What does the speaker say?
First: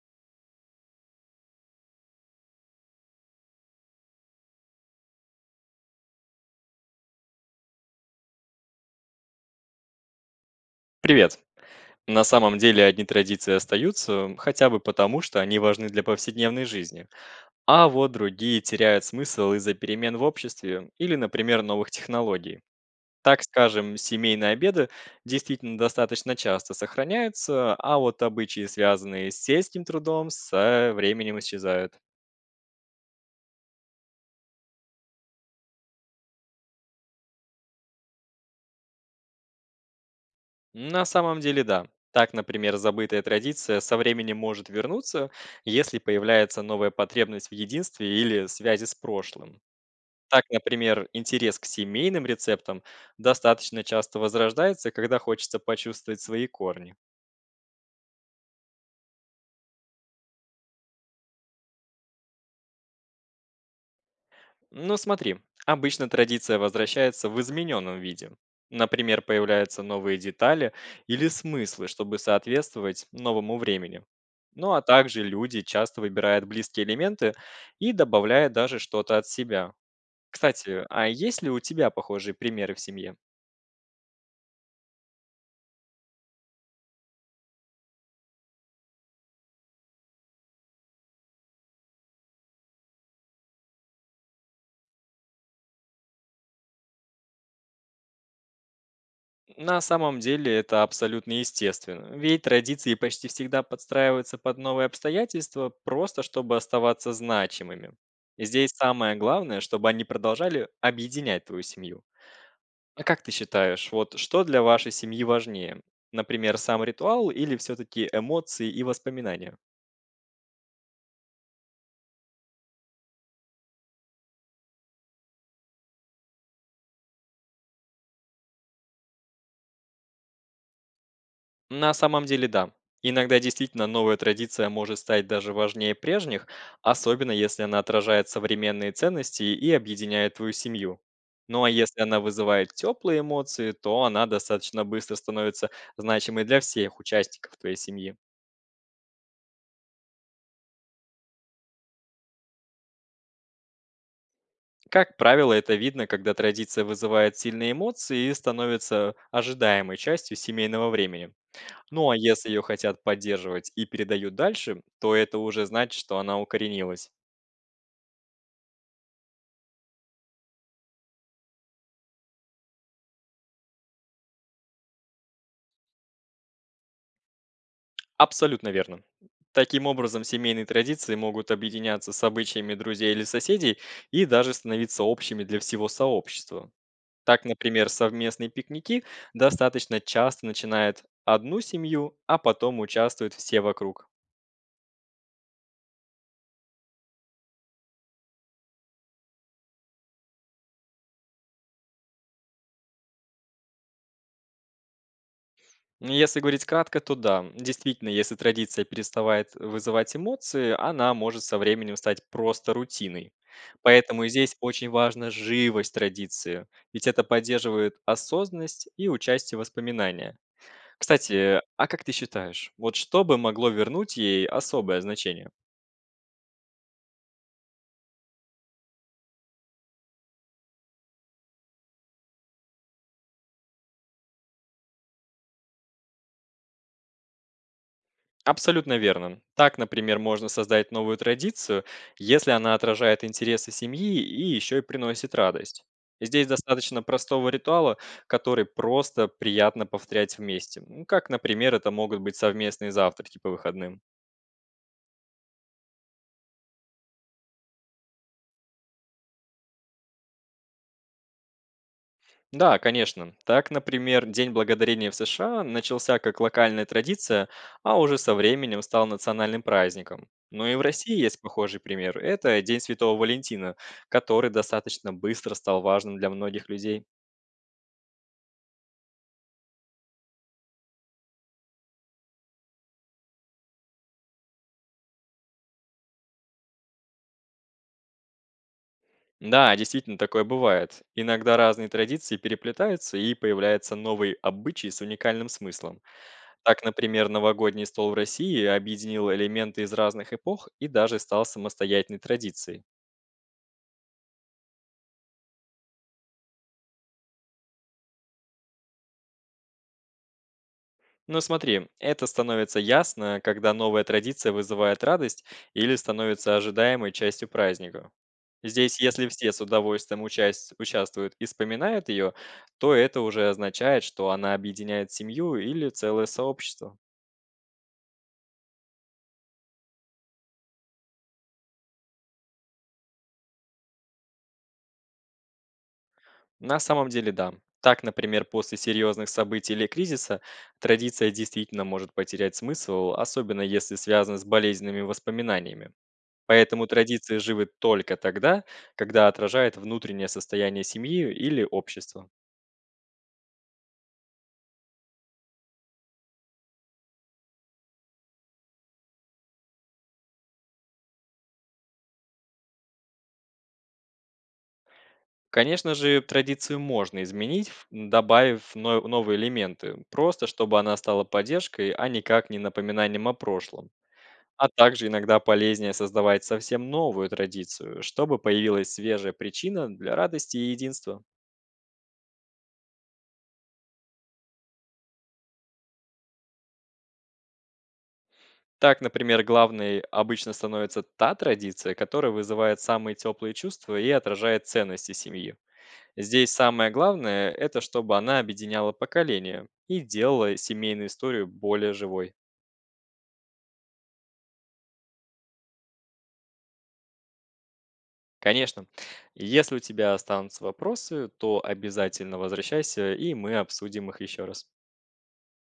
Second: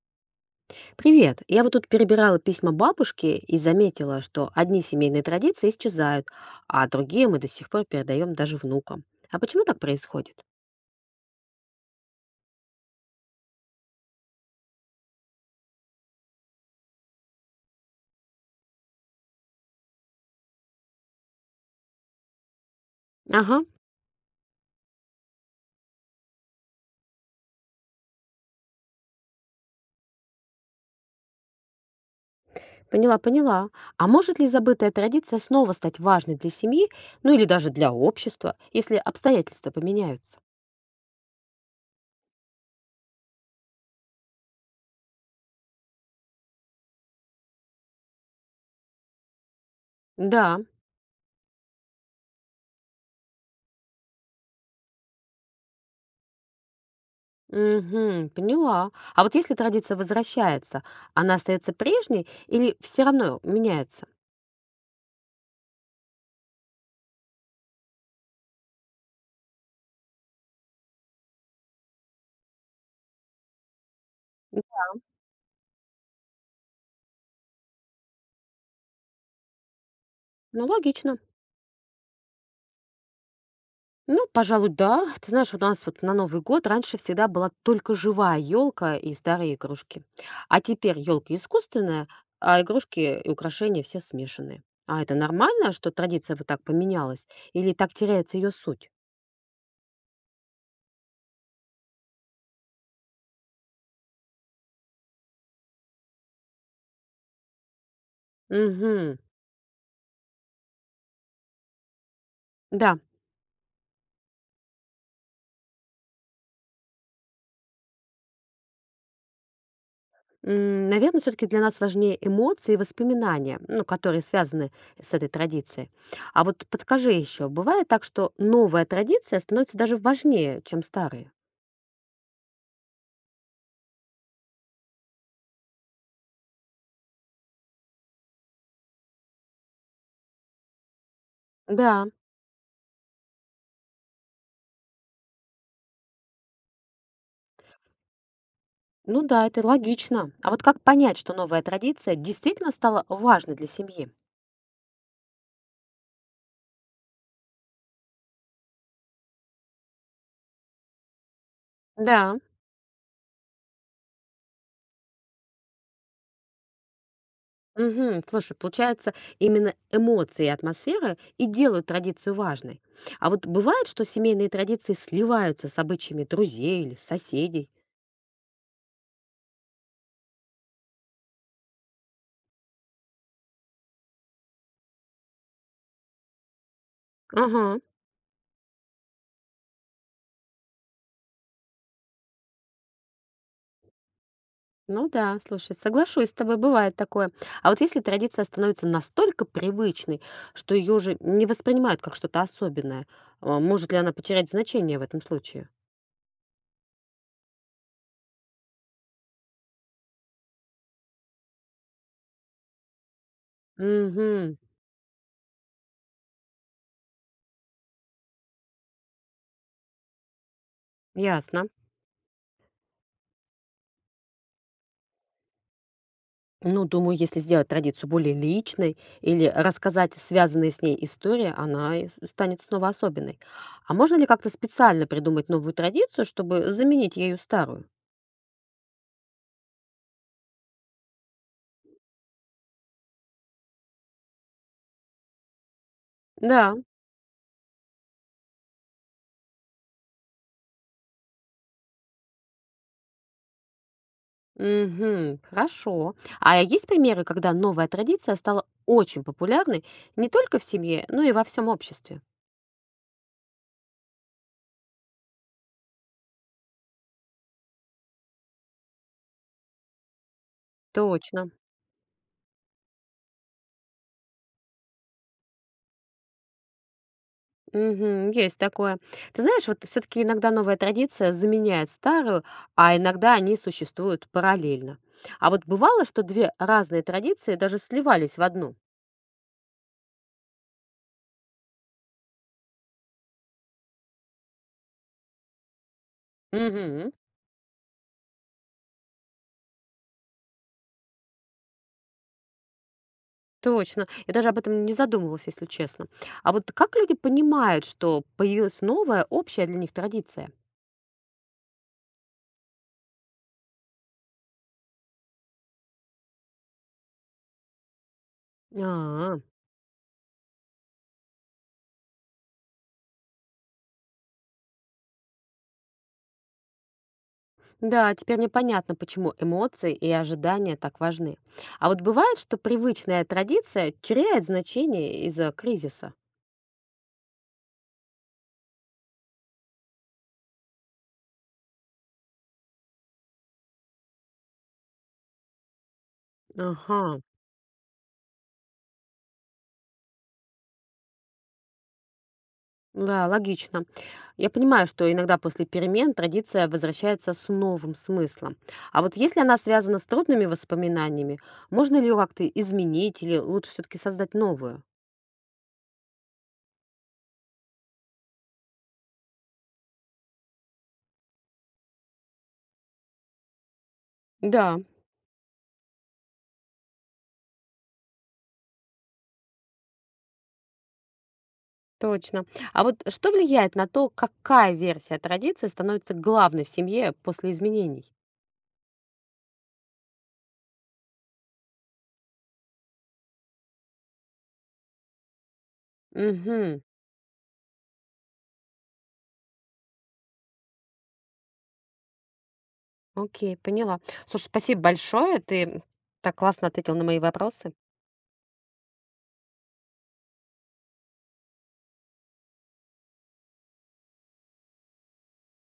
Привет! Я вот тут перебирала письма бабушки и заметила, что одни семейные традиции исчезают, а другие мы до сих пор передаем даже внукам. А почему так происходит? Привет. На самом деле одни традиции остаются, хотя бы потому, что они важны для повседневной жизни. А вот другие теряют смысл из-за перемен в обществе или, например, новых технологий. Так Ага, скажем, семейные обеды действительно достаточно часто сохраняются, а вот обычаи, связанные с сельским трудом, со временем исчезают. поняла, поняла. А может ли забытая традиция снова стать важной для семьи, ну или даже для общества, если обстоятельства поменяются? На самом деле, да. Так, например, забытая традиция со временем может вернуться, если появляется новая потребность в единстве или связи с прошлым. Так, Да, например, интерес к семейным рецептам достаточно часто возрождается, когда хочется почувствовать свои корни. мгм, поняла. А вот если традиция возвращается, она остается прежней или все равно меняется? Ну смотри, обычно традиция возвращается в измененном виде. Например, появляются новые детали или смыслы, чтобы соответствовать новому времени. Ну а также люди часто выбирают близкие элементы и добавляют даже что-то от себя. Ну, Кстати, а логично. есть ли у тебя похожие примеры в семье? Ну, пожалуй, да. Ты знаешь, у нас вот на Новый год раньше всегда была только живая елка и старые игрушки. А теперь елка искусственная, а игрушки и украшения все смешанные. А это нормально, что традиция вот так поменялась? Или так теряется ее суть? На самом деле это абсолютно естественно, ведь традиции почти всегда подстраиваются под новые обстоятельства, просто чтобы оставаться значимыми. Здесь самое Угу. главное, чтобы они продолжали объединять твою семью. Да. А как ты считаешь, вот что для вашей семьи важнее? Например, сам ритуал или все-таки эмоции и воспоминания? Наверное, все-таки для нас важнее эмоции и воспоминания, ну, которые связаны с этой традицией. А вот подскажи еще, бывает так, что новая традиция становится даже важнее, чем старые? На самом деле, да. Иногда действительно новая традиция может стать даже важнее прежних, особенно если она отражает современные ценности и объединяет твою семью. Ну а если Да, она вызывает теплые эмоции, то она достаточно быстро становится значимой для всех участников твоей семьи. ну да, это логично. А вот как понять, что новая традиция действительно стала важной для семьи? Как правило, это видно, когда традиция вызывает сильные эмоции и становится ожидаемой частью семейного времени. Ну а Да. если ее хотят поддерживать и передают дальше, то это уже значит, что она укоренилась. Мгм. Слушай, получается, именно эмоции и атмосфера и делают традицию важной. А вот бывает, что семейные традиции сливаются с обычаями друзей или соседей. Абсолютно верно. Таким образом, семейные традиции могут объединяться с обычаями друзей или соседей и даже становиться общими для всего сообщества. Так, Ага. например, совместные пикники достаточно часто начинают одну семью, а потом участвуют все вокруг. Ну да, слушай, соглашусь с тобой, бывает такое. А вот если традиция становится настолько привычной, что ее уже не воспринимают как что-то особенное, а, может ли она потерять значение в этом случае? Ну, если говорить кратко, то да. Действительно, если традиция переставает вызывать эмоции, она может со временем стать просто рутиной. Поэтому Угу, здесь очень важна живость традиции, ведь это поддерживает осознанность и участие в воспоминания. Кстати, ясно. а как ты считаешь, вот что бы могло вернуть ей особое значение? Ну, думаю, если сделать традицию более личной или рассказать связанные с ней истории, станет снова особенной. А можно ли как-то специально придумать новую традицию, чтобы заменить ею старую? Абсолютно верно. Так, например, можно создать новую традицию, если она отражает интересы семьи и еще и приносит радость. Здесь Да, достаточно простого ритуала, который просто приятно повторять вместе. Ну, как, например, это могут быть совместные завтраки по выходным. мгм, хорошо. А есть примеры, когда новая традиция стала очень популярной не только в семье, но и во всем обществе? Да, конечно. Так, например, День благодарения в США начался как локальная традиция, а уже со временем стал национальным праздником. Но и в России есть Точно. похожий пример. Это День Святого Валентина, который достаточно быстро стал важным для многих людей. Мгм. Есть такое. Ты знаешь, вот все-таки иногда новая традиция заменяет старую, а иногда они существуют параллельно. А вот бывало, что две разные традиции даже сливались в одну. Да, действительно, такое бывает. Иногда разные традиции переплетаются и появляются новые обычаи с уникальным смыслом. Так, Мгм. например, новогодний стол в России объединил элементы из разных эпох и даже стал самостоятельной традицией. Точно. Я даже об этом не задумывалась, если честно. А вот как люди понимают, что появилась новая, общая для них традиция? Ну смотри, это становится ясно, когда новая традиция вызывает радость или становится ожидаемой частью праздника. Здесь, если А, все с удовольствием участвуют и вспоминают ее, то это уже означает, что она объединяет семью или целое сообщество. да, теперь мне понятно, почему эмоции и ожидания так важны. А вот бывает, что привычная традиция теряет значение из-за кризиса. На самом деле, да. Так, например, после серьезных событий или кризиса традиция действительно может потерять смысл, особенно если связана с болезненными воспоминаниями. Поэтому Ага. традиции живы только тогда, когда отражают внутреннее состояние семьи или общества. Да, логично. Я понимаю, что иногда после перемен традиция возвращается с новым смыслом. А вот если она связана с трудными воспоминаниями, можно ли ее как-то изменить или лучше все-таки создать новую? Конечно же, традицию можно изменить, добавив новые элементы, просто чтобы она стала поддержкой, а никак не напоминанием о прошлом. А Да, также иногда полезнее создавать совсем новую традицию, чтобы появилась свежая причина для радости и единства. точно. А вот что влияет на то, какая версия традиции становится главной в семье после изменений? Так, например, главной обычно становится та традиция, которая вызывает самые теплые чувства и отражает ценности семьи. Здесь Угу, самое главное– это чтобы она объединяла поколения и делала семейную историю более живой. окей, поняла. Слушай, спасибо большое, ты так классно ответил на мои вопросы. Конечно, если у тебя останутся вопросы, то обязательно возвращайся, и мы обсудим их еще раз.